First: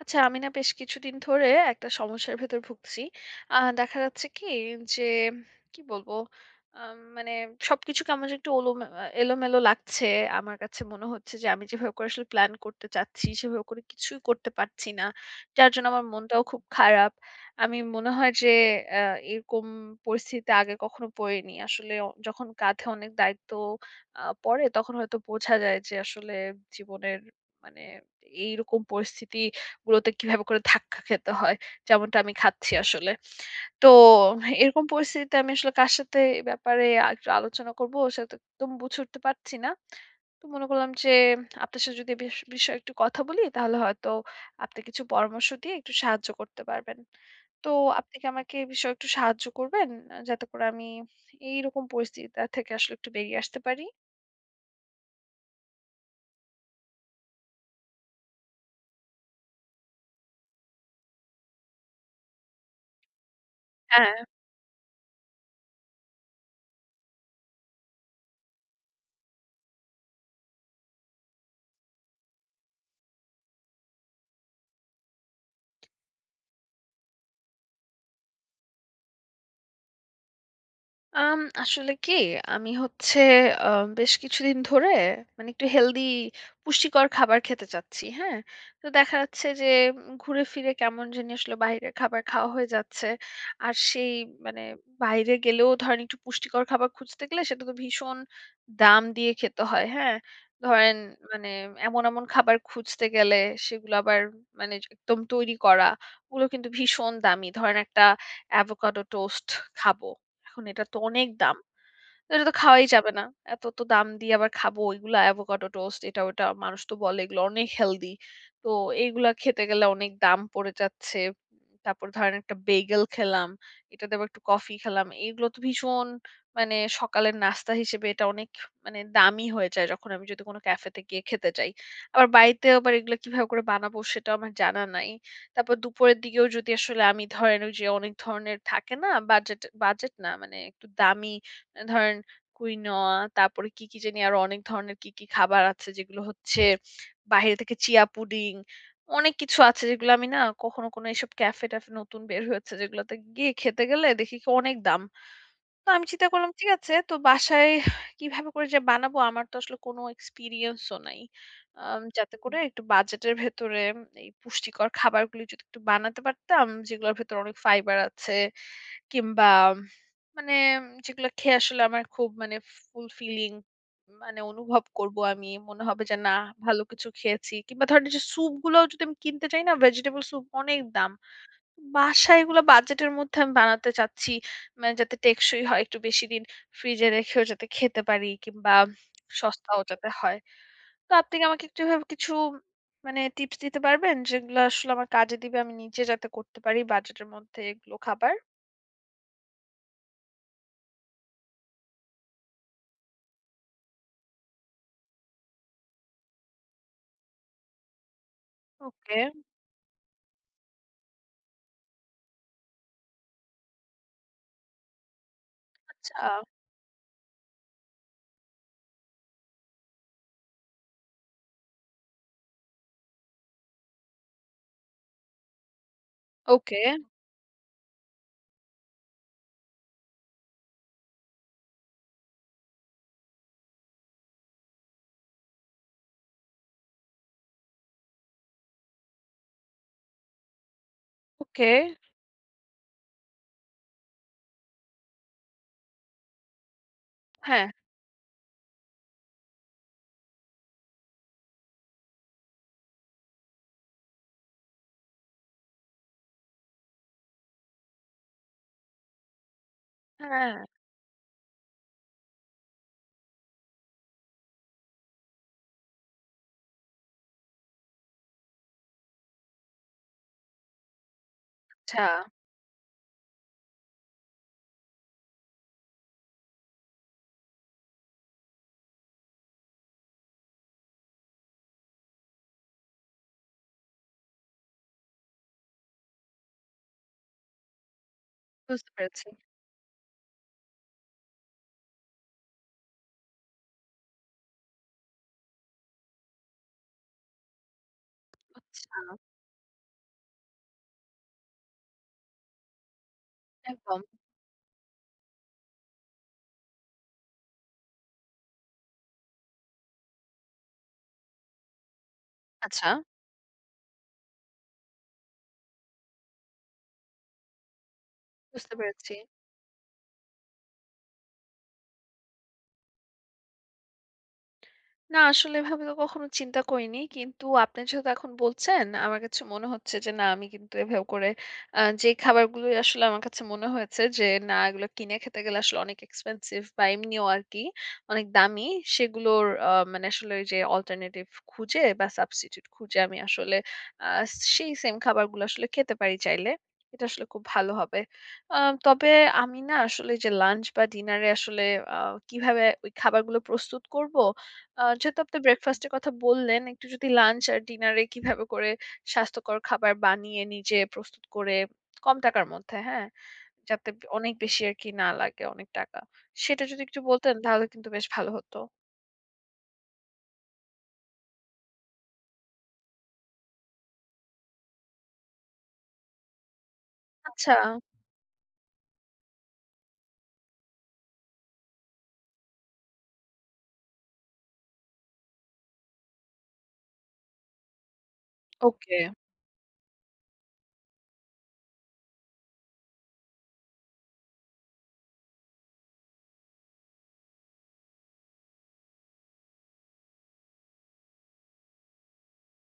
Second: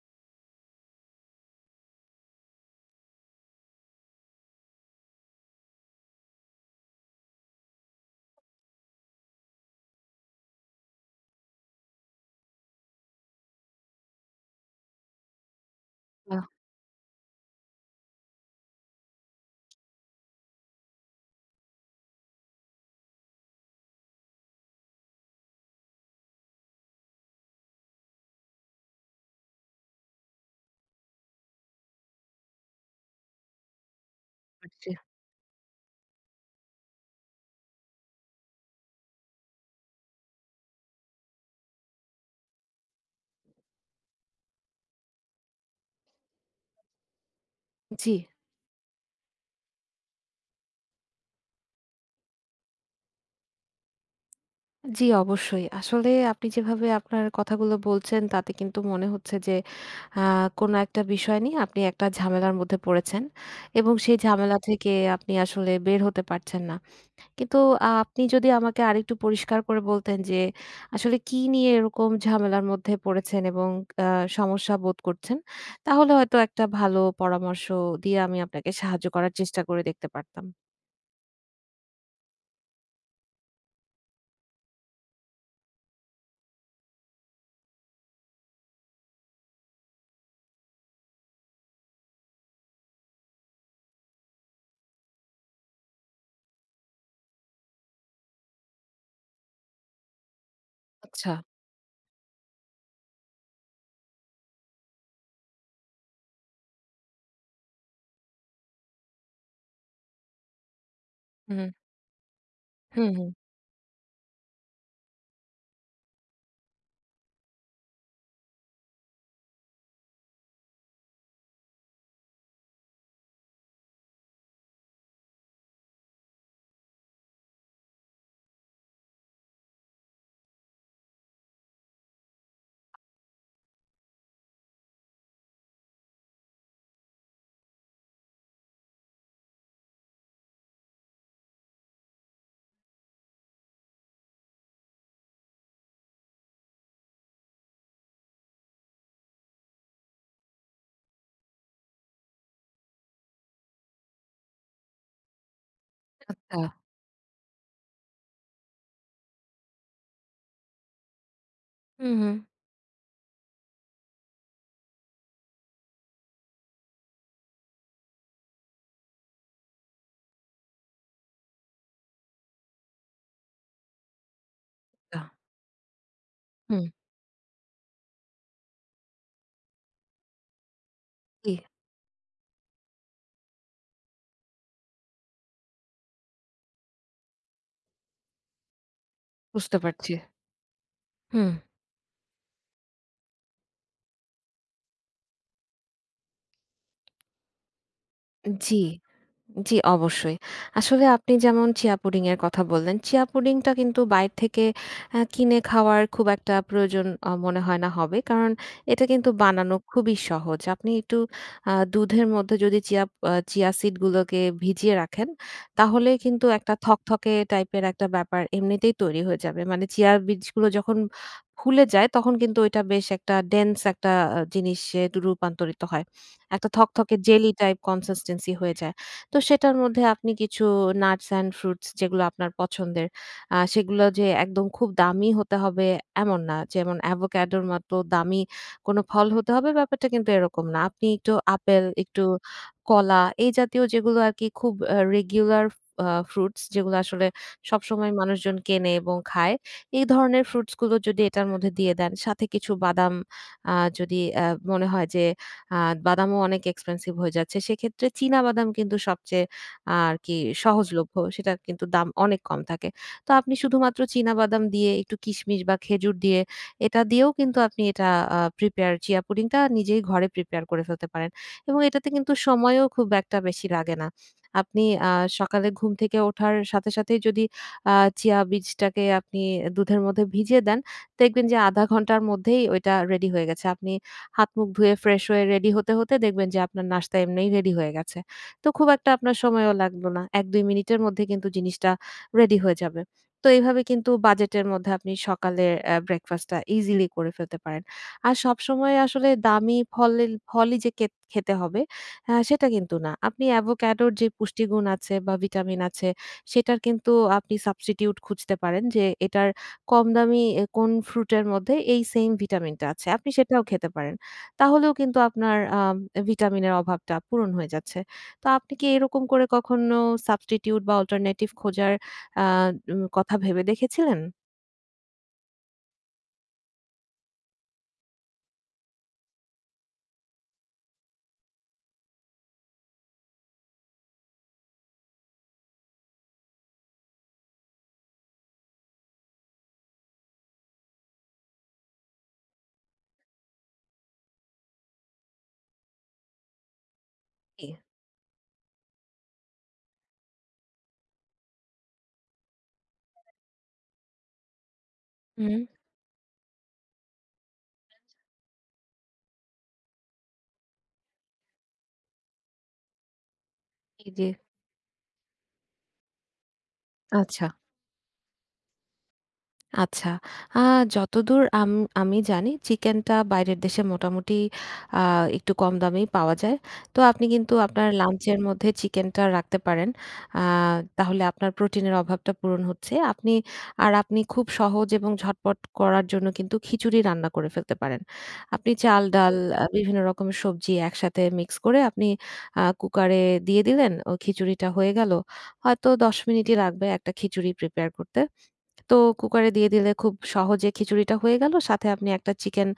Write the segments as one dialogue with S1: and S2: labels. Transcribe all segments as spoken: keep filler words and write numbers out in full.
S1: আচ্ছা আমি না বেশ কিছুদিন ধরে একটা সমস্যার ভেতর ভুগছি। আ দেখা যাচ্ছে কি যে, কি বলবো? আম মানে সবকিছু কেমন যেন একটু ওলোমে আ এলোমেলো লাগছে। আমার কাছে মনে হচ্ছে যে আমি যেভাবে করে আসলে প্ল্যান করতে চাচ্ছি, সেভাবে করে কিছুই করতে পারছি না। যার জন্য আমার
S2: আহ
S1: মনটাও খুব খারাপ। আমি মনে হয় যে আ এরকম পরিস্থিতিতে আগে কখনো পড়িনি। আসলে অ যখন কাঁধে অনেক দায়িত্ব আ পড়ে তখন হয়তো বোঝা যায় যে আসলে জীবনের মানে এইরকম পরিস্থিতি গুলোতে কিভাবে করে ধাক্কা খেতে হয়। যেমনটা আমি খাচ্ছি আসলে। তো এরকম
S2: জি।
S1: পরিস্থিতিতে আমি আসলে কার সাথে এ ব্যাপারে আ একটু আলোচনা করব সেটা তো একদম বুঝে উঠতে পারছি না। তো মনে করলাম যে আপনার সাথে যদি এ বিষ বিষয়ে একটু কথা বলি তাহলে হয়তো আপনি কিছু পরামর্শ দিয়ে একটু সাহায্য করতে পারবেন। তো
S2: জি,
S1: আপনি কি আমাকে এ বিষয়ে একটু সাহায্য করবেন? আ যাতে করে আমি এইরকম পরিস্থিতিটা থেকে আসলে একটু বেরিয়ে আসতে পারি?
S2: জি অবশ্যই। আসলে আপনি যেভাবে আপনার কথাগুলো বলছেন তাতে কিন্তু মনে হচ্ছে যে আ কোনো একটা বিষয় নিয়ে আপনি একটা ঝামেলার মধ্যে পড়েছেন এবং
S1: হ্যাঁ।
S2: সেই ঝামেলা থেকে আপনি আসলে বের হতে পারছেন না। কিন্তু আ আপনি যদি আমাকে আরেকটু পরিষ্কার করে বলতেন যে আসলে কি নিয়ে এরকম ঝামেলার মধ্যে পড়েছেন এবং আ সমস্যা বোধ করছেন, তাহলে হয়তো একটা ভালো পরামর্শ দিয়ে আমি আপনাকে সাহায্য করার চেষ্টা করে দেখতে পারতাম।
S1: আম আসলে কি আমি হচ্ছে আ বেশ কিছুদিন ধরে মানে একটু হেলদি পুষ্টিকর খাবার খেতে চাচ্ছি। হ্যাঁ? তো দেখা যাচ্ছে যে উম, ঘুরে ফিরে কেমন জানি আসলে বাইরের খাবার খাওয়া হয়ে যাচ্ছে। আর সেই মানে বাইরে গেলেও ধরেন একটু পুষ্টিকর খাবার খুঁজতে গেলে সেটা তো ভীষণ দাম দিয়ে খেতে হয়। হ্যাঁ? ধরেন
S2: আচ্ছা।
S1: মানে এমন, এমন খাবার খুঁজতে গেলে সেগুলো আবার মানে একদম তৈরি করা ওগুলো কিন্তু ভীষণ দামি। ধরেন একটা অ্যাভোকাডো টোস্ট খাবো। এখন এটার তো অনেক দাম।
S2: হুম,
S1: তো এটা তো খাওয়াই
S2: হুম,
S1: যাবে না।
S2: হুম।
S1: এত তো দাম দিয়ে আবার খাবো ওইগুলা অ্যাভোকাডো টোস্ট এটা ওটা মানুষ তো বলে এগুলো অনেক হেলদি। তো এইগুলা খেতে গেলে অনেক দাম পড়ে যাচ্ছে। তারপর ধরেন একটা বেগেল খেলাম, এটাতে আবার একটু কফি খেলাম। এগুলো তো ভীষণ মানে সকালের নাস্তা হিসেবে এটা অনেক মানে দামি হয়ে যায় যখন আমি যদি কোনো ক্যাফেতে গিয়ে খেতে যাই। আবার বাড়িতে আবার এগুলো কিভাবে করে বানাবো সেটাও আমার জানা নাই। তারপর দুপুরের দিকেও যদি আসলে আমি ধরেন ওই যে অনেক ধরনের থাকে না বাজেট, বাজেট না মানে একটু দামি ধরেন কুইনোয়া তারপরে কি, কি জানি আরো অনেক ধরনের কি, কি খাবার আছে যেগুলো হচ্ছে বাহিরে থেকে চিয়া পুডিং অনেক কিছু আছে যেগুলো আমি না কখনো কোনো এসব ক্যাফে-ট্যাফে নতুন বের হয়েছে যেগুলোতে গিয়ে খেতে গেলে দেখি কি অনেক দাম। তো আমি চিন্তা করলাম
S2: আচ্ছা।
S1: ঠিক আছে তো বাসায় কিভাবে করে যে বানাবো আমার তো আসলে কোনো এক্সপিরিয়েন্সও নাই। আম
S2: হুম, হুম।
S1: যাতে করে একটু বাজেটের ভেতরে এই পুষ্টিকর খাবারগুলি যদি একটু বানাতে পারতাম যেগুলোর ভেতরে অনেক ফাইবার আছে কিংবা মানে যেগুলো খেয়ে আসলে আমার খুব মানে ফুলফিলিং মানে অনুভব করব আমি মনে হবে যে না ভালো
S2: হুম,
S1: কিছু খেয়েছি কিংবা ধরেন যে স্যুপ গুলোও যদি আমি কিনতে চাই না ভেজিটেবল স্যুপ অনেক দাম
S2: জি,
S1: বাসায় এগুলো বাজেটের মধ্যে আমি বানাতে চাচ্ছি। মানে যাতে টেকসই হয়, একটু বেশি দিন ফ্রিজে রেখেও যাতে খেতে পারি কিংবা
S2: বুঝতে
S1: সস্তাও যাতে
S2: পারছি।
S1: হয়। তো আপনি কি
S2: হুম।
S1: আমাকে একটু এভাবে কিছু মানে টিপস দিতে পারবেন? যেগুলো আসলে আমার কাজে দিবে আমি নিজে যাতে করতে পারি বাজেটের মধ্যে এগুলো খাবার?
S2: জি। জি, অবশ্যই। আসলে আপনি যেমন চিয়া পুডিং এর কথা বললেন, চিয়া পুডিংটা কিন্তু বাইরে থেকে আ কিনে খাওয়ার খুব একটা প্রয়োজন আ মনে হয় না হবে। কারণ এটা
S1: ওকে,
S2: কিন্তু বানানো খুবই সহজ। আপনি একটু আ দুধের মধ্যে যদি চিয়া আ চিয়া সিড গুলোকে ভিজিয়ে রাখেন, তাহলেই
S1: আচ্ছা।
S2: কিন্তু একটা থকথকে টাইপের একটা ব্যাপার এমনিতেই তৈরি হয়ে যাবে। মানে চিয়া বীজগুলো যখন ফুলে যায়, তখন কিন্তু ওইটা বেশ একটা ডেন্স একটা আ জিনিসে রূপান্তরিত হয়। একটা
S1: ওকে,
S2: থকথকে জেলি টাইপ কনসিস্টেন্সি হয়ে যায়। তো সেটার মধ্যে আপনি কিছু নাটস অ্যান্ড ফ্রুটস যেগুলো আপনার পছন্দের, আ সেগুলো যে একদম খুব দামি হতে হবে এমন না। যেমন অ্যাভোকাডোর মতো দামি কোনো ফল হতে হবে ব্যাপারটা কিন্তু এরকম না। আপনি একটু
S1: ওকে।
S2: আপেল, একটু কলা এই জাতীয় যেগুলো আরকি খুব আ রেগুলার আ ফ্রুটস যেগুলো আসলে
S1: হ্যাঁ,
S2: সবসময় মানুষজন কেনে এবং খায়। এই ধরনের ফ্রুটস গুলো যদি এটার মধ্যে দিয়ে দেন, সাথে কিছু বাদাম আ যদি আ মনে হয় যে আ বাদামও অনেক এক্সপেনসিভ হয়ে যাচ্ছে। সেক্ষেত্রে চীনা বাদাম কিন্তু সবচেয়ে আরকি
S1: হ্যাঁ,
S2: সহজলভ্য। সেটার কিন্তু দাম অনেক কম থাকে। তো আপনি শুধুমাত্র চীনা বাদাম দিয়ে একটু কিশমিশ বা খেজুর দিয়ে এটা দিয়েও কিন্তু আপনি এটা আ প্রিপেয়ার চিয়া পুডিংটা নিজেই ঘরে প্রিপেয়ার করে ফেলতে পারেন। এবং
S1: আচ্ছা
S2: এটাতে কিন্তু সময়ও খুব একটা বেশি লাগে না। আপনি আ সকালে ঘুম থেকে ওঠার সাথে সাথেই যদি আ চিয়া বীজটাকে আপনি দুধের মধ্যে ভিজিয়ে দেন, দেখবেন যে আধা ঘন্টার মধ্যেই ওইটা রেডি হয়ে গেছে। আপনি হাত-মুখ ধুয়ে ফ্রেশ হয়ে রেডি হতে, হতে দেখবেন যে আপনার নাস্তা এমনিই রেডি হয়ে গেছে। তো খুব
S1: বুঝতে
S2: একটা
S1: পেরেছি।
S2: আপনার সময়ও লাগলো না। এক দুই মিনিটের মধ্যে কিন্তু জিনিসটা রেডি হয়ে যাবে। তো এইভাবে কিন্তু বাজেটের মধ্যে আপনি সকালের অ্যা ব্রেকফাস্টটা ইজিলি করে ফেলতে পারেন। আর
S1: আচ্ছা,
S2: সবসময় আসলে দামি ফলেল ফলই যে কে খেতে হবে আ সেটা কিন্তু না। আপনি
S1: একদম।
S2: অ্যাভোক্যাডোর যে পুষ্টিগুণ আছে বা ভিটামিন আছে সেটার কিন্তু আপনি সাবস্টিটিউট খুঁজতে পারেন যে এটার কম দামি এ কোন ফ্রুটের মধ্যে এই সেইম ভিটামিনটা
S1: আচ্ছা,
S2: আছে। আপনি সেটাও খেতে পারেন। তাহলেও কিন্তু আপনার আম ভিটামিনের অভাবটা পূরণ হয়ে যাচ্ছে। তো আপনি
S1: বুঝতে
S2: কি
S1: পেরেছি।
S2: এরকম করে কখনো সাবস্টিটিউট বা অল্টারনেটিভ খোঁজার আ উম কথা ভেবে দেখেছিলেন?
S1: না, আসলে এভাবে তো কখনো চিন্তা করিনি। কিন্তু আপনি যেহেতু এখন বলছেন, আমার কাছে মনে হচ্ছে যে না আমি কিন্তু এভাবে করে আ যে খাবারগুলো আসলে আমার কাছে মনে হয়েছে যে না এগুলো কিনে খেতে গেলে আসলে অনেক এক্সপেনসিভ বা এমনিও আরকি অনেক দামি। সেগুলোর আ মানে আসলে ওই যে অল্টারনেটিভ খুঁজে বা সাবস্টিটিউট খুঁজে আমি আসলে আ সেই সেম খাবারগুলো আসলে খেতে পারি চাইলে। এটা আসলে খুব
S2: জি।
S1: ভালো হবে। আ তবে আমি না আসলে যে লাঞ্চ বা ডিনারে আসলে আ কিভাবে ওই খাবারগুলো প্রস্তুত করব আ যেহেতু আপনি
S2: হুম,
S1: ব্রেকফাস্ট এর কথা বললেন, একটু যদি লাঞ্চ আর ডিনারে কিভাবে করে স্বাস্থ্যকর খাবার বানিয়ে নিজে প্রস্তুত করে কম টাকার মধ্যে, হ্যাঁ? যাতে
S2: জি, জি।
S1: অনেক বেশি আরকি না লাগে অনেক টাকা। সেটা যদি একটু বলতেন
S2: আচ্ছা।
S1: তাহলে কিন্তু বেশ ভালো হতো।
S2: আচ্ছা। আ যতদূর আম আমি জানি চিকেনটা বাইরের দেশে মোটামুটি আ একটু কম দামেই পাওয়া যায়। তো আপনি কিন্তু
S1: আচ্ছা,
S2: আপনার লাঞ্চের মধ্যে চিকেনটা রাখতে পারেন। আ তাহলে আপনার প্রোটিনের অভাবটা পূরণ হচ্ছে। আপনি আর আপনি খুব সহজ এবং ঝটপট করার জন্য কিন্তু খিচুড়ি রান্না করে ফেলতে পারেন। আপনি
S1: ওকে,
S2: চাল, ডাল, আ বিভিন্ন রকমের সবজি একসাথে মিক্স করে আপনি আ কুকারে দিয়ে দিলেন। ও খিচুড়িটা হয়ে গেল। হয়তো দশ মিনিটই লাগবে একটা খিচুড়ি প্রিপেয়ার করতে। তো কুকারে দিয়ে দিলে খুব সহজে খিচুড়িটা হয়ে গেল। সাথে আপনি একটা চিকেন,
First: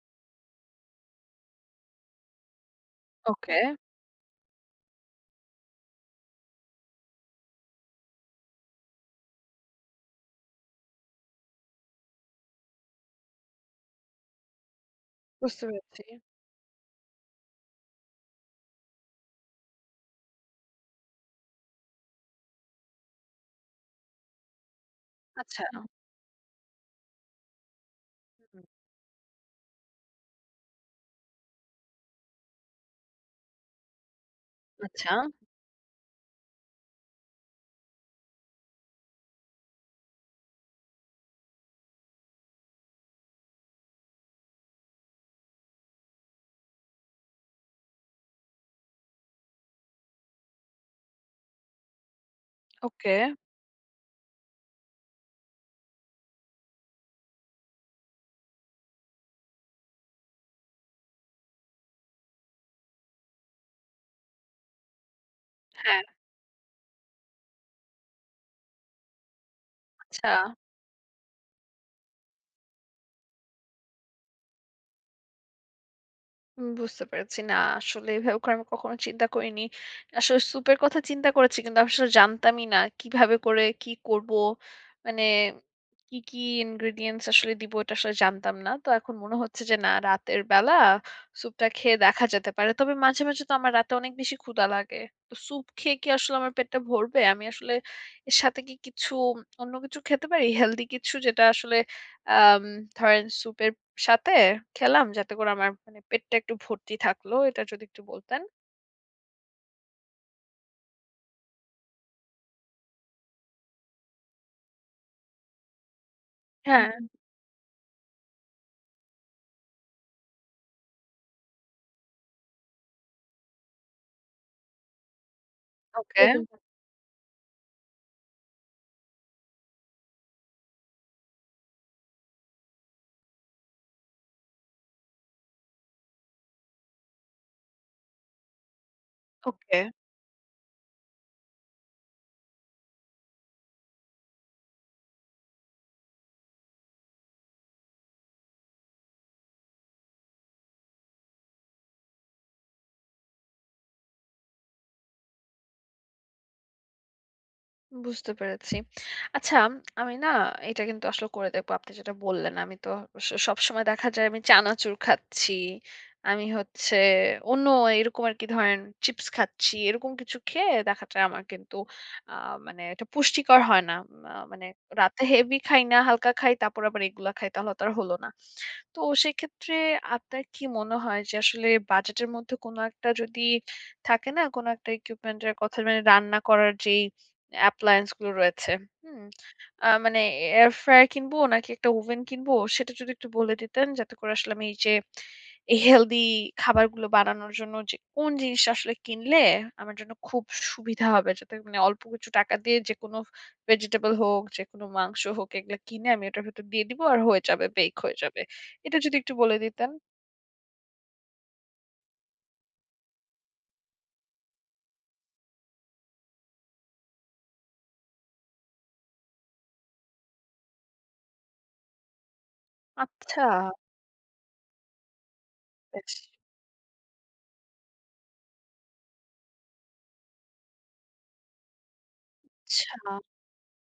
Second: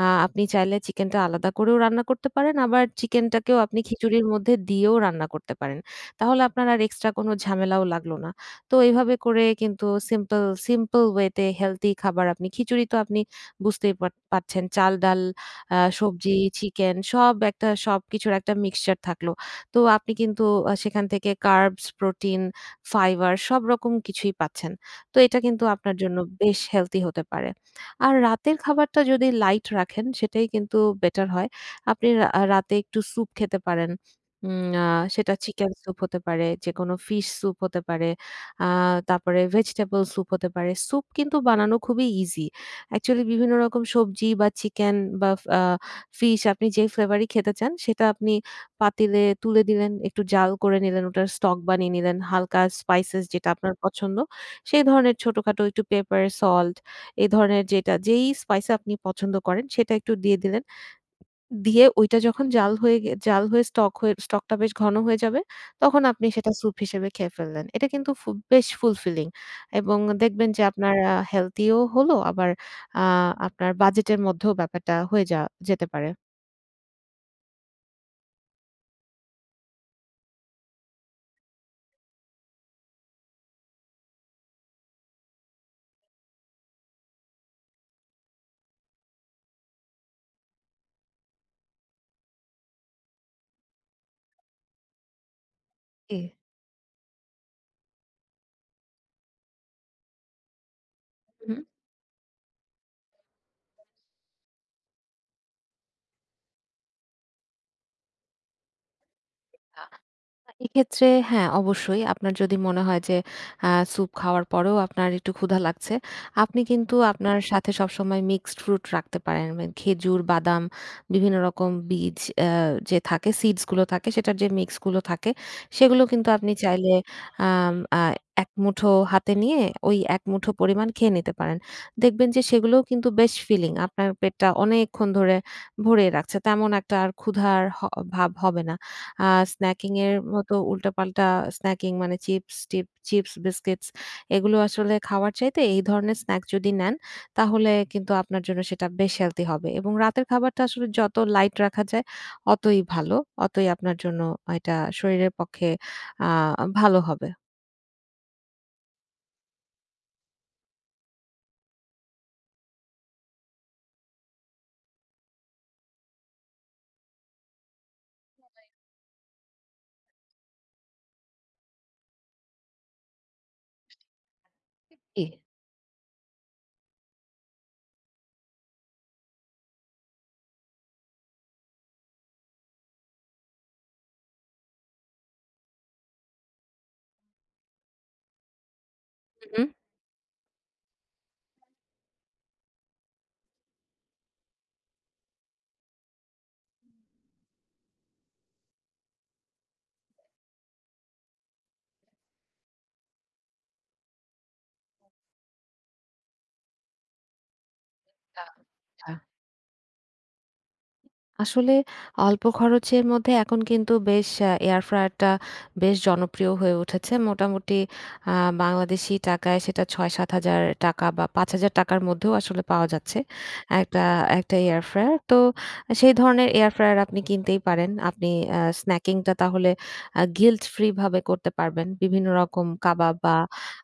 S2: আ আপনি চাইলে চিকেনটা আলাদা করেও রান্না করতে পারেন। আবার চিকেনটাকেও
S1: ওকে
S2: আপনি খিচুড়ির মধ্যে দিয়েও রান্না করতে পারেন। তাহলে আপনার আর এক্সট্রা কোনো ঝামেলাও লাগলো না। তো এইভাবে করে কিন্তু সিম্পল, সিম্পল ওয়েতে হেলথি খাবার আপনি খিচুড়ি তো আপনি বুঝতেই পার পারছেন। চাল, ডাল,
S1: বুঝতে
S2: আ
S1: পেরেছি।
S2: সবজি, চিকেন সব একটা সবকিছুর একটা মিক্সচার থাকলো। তো আপনি কিন্তু আ সেখান থেকে কার্বস, প্রোটিন, ফাইবার সব রকম কিছুই পাচ্ছেন। তো এটা
S1: আচ্ছা,
S2: কিন্তু আপনার জন্য বেশ হেলথি হতে পারে। আর রাতের
S1: হুম,
S2: খাবারটা যদি লাইট রাখেন সেটাই কিন্তু বেটার হয়। আপনি রা রাতে একটু স্যুপ খেতে পারেন। উম আ
S1: আচ্ছা,
S2: সেটা চিকেন স্যুপ হতে পারে, যেকোনো ফিশ স্যুপ হতে পারে, আ তারপরে ভেজিটেবল স্যুপ হতে পারে। স্যুপ কিন্তু বানানো খুবই ইজি। অ্যাকচুয়ালি বিভিন্ন রকম সবজি বা চিকেন বা ফ আ ফিশ আপনি যে ফ্লেভারই খেতে চান সেটা আপনি পাতিলে তুলে দিলেন, একটু জাল করে নিলেন, ওটার স্টক বানিয়ে নিলেন, হালকা
S1: ওকে,
S2: স্পাইসেস যেটা আপনার পছন্দ সেই ধরনের ছোটখাটো একটু পেপার, সল্ট এই ধরনের যেটা যেই স্পাইস আপনি পছন্দ করেন সেটা একটু দিয়ে দিলেন। দিয়ে ওইটা যখন জাল হয়ে গে জাল হয়ে স্টক হয়ে স্টকটা বেশ ঘন হয়ে যাবে, তখন
S1: হ্যাঁ,
S2: আপনি সেটা স্যুপ হিসেবে খেয়ে ফেললেন। এটা কিন্তু ফু বেশ ফুলফিলিং এবং
S1: আচ্ছা।
S2: দেখবেন যে আপনার আ হেলথি ও হলো আবার আ আপনার বাজেটের মধ্যেও ব্যাপারটা হয়ে যা যেতে পারে।
S1: উম বুঝতে পেরেছি। না, আসলে এভাবে করে আমি কখনো চিন্তা করিনি। আসলে স্যুপের কথা চিন্তা করেছি কিন্তু আসলে জানতামই না কিভাবে করে কি করব? মানে কি, কি ingredients আসলে দিব এটা আসলে জানতাম না। তো এখন মনে হচ্ছে যে না রাতের বেলা স্যুপটা খেয়ে দেখা যেতে পারে। তবে মাঝে, মাঝে তো আমার রাতে অনেক বেশি ক্ষুধা লাগে। তো স্যুপ খেয়ে কি
S2: জি।
S1: আসলে আমার পেটটা ভরবে? আমি আসলে এর সাথে কি কিছু অন্য কিছু খেতে পারি? হেলদি কিছু যেটা
S2: হুম।
S1: আসলে আম ধরেন স্যুপের সাথে খেলাম যাতে করে আমার মানে পেটটা একটু ভর্তি থাকলো। এটা যদি একটু বলতেন?
S2: এক্ষেত্রে হ্যাঁ, অবশ্যই আপনার যদি মনে হয় যে আ স্যুপ খাওয়ার পরেও আপনার একটু ক্ষুধা লাগছে, আপনি
S1: হ্যাঁ,
S2: কিন্তু আপনার সাথে সবসময় মিক্সড ফ্রুট রাখতে পারেন। মানে খেজুর, বাদাম, বিভিন্ন রকম বীজ, আ যে থাকে সিডস গুলো থাকে সেটার যে মিক্স গুলো থাকে সেগুলো
S1: ওকে,
S2: কিন্তু
S1: বলুন।
S2: আপনি চাইলে আম আ এক মুঠো হাতে নিয়ে ওই এক মুঠো পরিমাণ খেয়ে নিতে পারেন। দেখবেন যে সেগুলোও কিন্তু বেশ ফিলিং। আপনার পেটটা অনেকক্ষণ ধরে ভরে রাখছে। তেমন একটা আর ক্ষুধার হ ভাব হবে না। আ
S1: ওকে।
S2: স্ন্যাকিং এর মতো উল্টাপাল্টা স্ন্যাকিং মানে চিপস টিপ চিপস, বিস্কিটস এগুলো আসলে খাওয়ার চাইতে এই ধরনের স্ন্যাক যদি নেন, তাহলে কিন্তু আপনার জন্য সেটা বেশ হেলথি হবে এবং রাতের খাবারটা আসলে যত লাইট রাখা যায় অতই ভালো। অতই আপনার জন্য এটা শরীরের পক্ষে আ ভালো হবে।
S1: বুঝতে পেরেছি। আচ্ছা, আমি না এটা কিন্তু আসলে করে দেখব। আপনি যেটা বললেন, আমি তো স সবসময় দেখা যায় আমি চানাচুর খাচ্ছি। আমি হচ্ছে অন্য এরকম আরকি ধরেন চিপস খাচ্ছি। এরকম কিছু খেয়ে দেখা যায় আমার কিন্তু আ মানে এটা পুষ্টিকর হয় না। আ মানে
S2: জি।
S1: রাতে হেভি খাই না, হালকা খাই। তারপর আবার এগুলা খাই। তাহলে তো আর হলো না। তো সেক্ষেত্রে আপনার কি মনে হয় যে আসলে বাজেটের মধ্যে কোনো একটা যদি থাকে না, কোনো একটা ইকুইপমেন্ট এর কথা মানে রান্না করার যেই অ্যাপ্লায়েন্স গুলো রয়েছে। হুম?
S2: হুম।
S1: আ মানে এয়ার ফ্রায়ার কিনবো নাকি একটা ওভেন কিনবো সেটা যদি একটু বলে দিতেন যাতে করে আসলে আমি এই যে এই হেলদি খাবারগুলো বানানোর জন্য যে কোন জিনিসটা আসলে কিনলে আমার জন্য খুব সুবিধা হবে যাতে মানে অল্প কিছু টাকা দিয়ে যেকোনো ভেজিটেবল হোক, যেকোনো মাংস হোক এগুলা কিনে আমি ওটার ভেতর দিয়ে দিবো আর হয়ে যাবে, বেক হয়ে যাবে। এটা
S2: আচ্ছা।
S1: যদি একটু বলে দিতেন।
S2: আসলে অল্প খরচের মধ্যে এখন কিন্তু বেশ আ এয়ার ফ্রায়ারটা বেশ জনপ্রিয় হয়ে উঠেছে। মোটামুটি আ বাংলাদেশী টাকায় সেটা ৳ছয় হাজার-সাত হাজার বা ৳পাঁচ হাজার র মধ্যেও আসলে পাওয়া যাচ্ছে।
S1: আচ্ছা,
S2: একটা একটা এয়ার ফ্রায়ার। তো
S1: বেশ
S2: সেই ধরনের এয়ার ফ্রায়ার আপনি কিনতেই পারেন। আপনি আ স্ন্যাকিংটা তাহলে আ guilt free ভাবে করতে পারবেন। বিভিন্ন রকম
S1: আচ্ছা,
S2: কাবাব বা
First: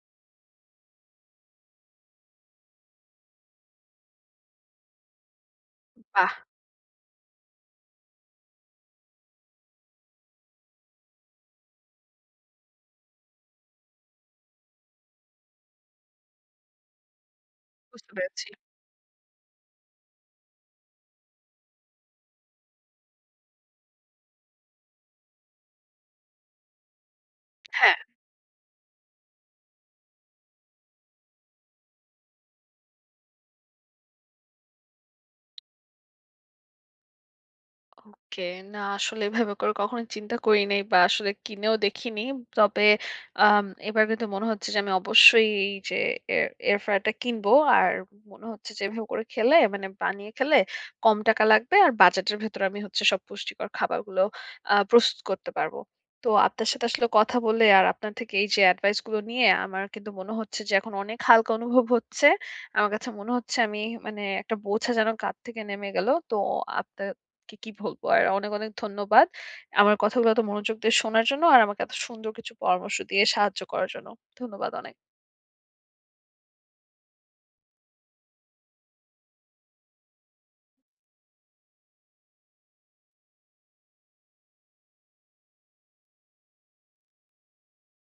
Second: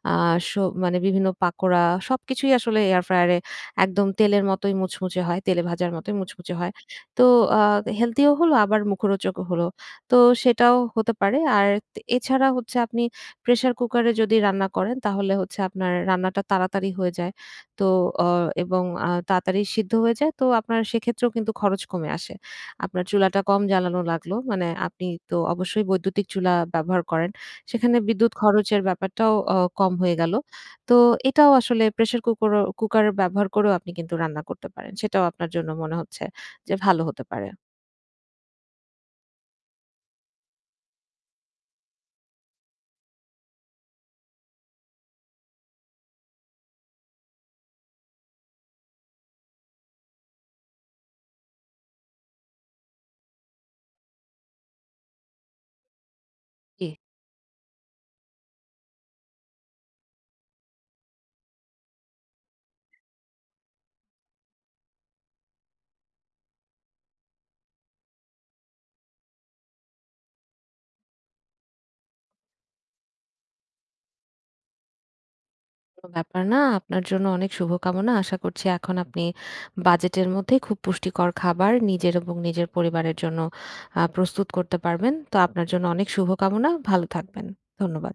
S2: আ সো মানে বিভিন্ন পাকোড়া সবকিছুই আসলে এয়ার ফ্রায়ারে একদম তেলের মতোই মুচমুচে হয়, তেলে ভাজার মতোই
S1: বাহ!
S2: মুচমুচে হয়। তো আ হেলথিও হলো আবার মুখরোচকও হলো। তো সেটাও হতে পারে। আর তে এছাড়া হচ্ছে আপনি প্রেশার কুকারে যদি রান্না করেন তাহলে হচ্ছে আপনার রান্নাটা তাড়াতাড়ি হয়ে যায়। তো
S1: বুঝতে
S2: অ
S1: পেরেছি।
S2: এবং আ তাড়াতাড়ি সিদ্ধ হয়ে যায়। তো আপনার সেক্ষেত্রেও কিন্তু খরচ কমে আসে। আপনার চুলাটা কম জ্বালানো লাগলো। মানে আপনি তো অবশ্যই বৈদ্যুতিক চুলা ব্যবহার করেন।
S1: হ্যাঁ।
S2: সেখানে বিদ্যুৎ খরচের ব্যাপারটাও অ কম হয়ে গেল। তো এটাও আসলে প্রেশার কুকরও কুকার ব্যবহার করেও আপনি কিন্তু রান্না করতে পারেন। সেটাও আপনার জন্য মনে হচ্ছে যে ভালো হতে পারে।
S1: ওকে। না আসলে এভাবে করে কখনো চিন্তা করি নাই বা আসলে কিনেও দেখিনি। তবে আম এবার কিন্তু মনে হচ্ছে যে আমি অবশ্যই এই যে এয়ার এয়ার ফ্রায়ারটা কিনবো। আর মনে হচ্ছে যে এভাবে করে খেলে মানে বানিয়ে খেলে কম টাকা লাগবে আর বাজেটের ভেতরে আমি হচ্ছে সব পুষ্টিকর খাবারগুলো আ প্রস্তুত করতে পারবো। তো আপনার সাথে
S2: জি,
S1: আসলে কথা বলে আর আপনার থেকে এই যে এডভাইস গুলো নিয়ে আমার কিন্তু মনে হচ্ছে যে এখন অনেক হালকা অনুভব হচ্ছে। আমার কাছে মনে হচ্ছে আমি মানে একটা বোঝা যেন কাঁধ থেকে নেমে গেল। তো আপনার কে কি বলবো? আর অনেক, অনেক ধন্যবাদ। আমার কথাগুলো এত মনোযোগ দিয়ে শোনার জন্য আর আমাকে এত সুন্দর কিছু পরামর্শ দিয়ে সাহায্য করার জন্য। ধন্যবাদ অনেক।
S2: কোনো ব্যাপার না। আপনার জন্য অনেক শুভকামনা। আশা করছি এখন আপনি বাজেটের মধ্যে খুব পুষ্টিকর খাবার নিজের এবং নিজের পরিবারের জন্য আ প্রস্তুত করতে পারবেন। তো আপনার জন্য অনেক শুভকামনা। ভালো থাকবেন। ধন্যবাদ।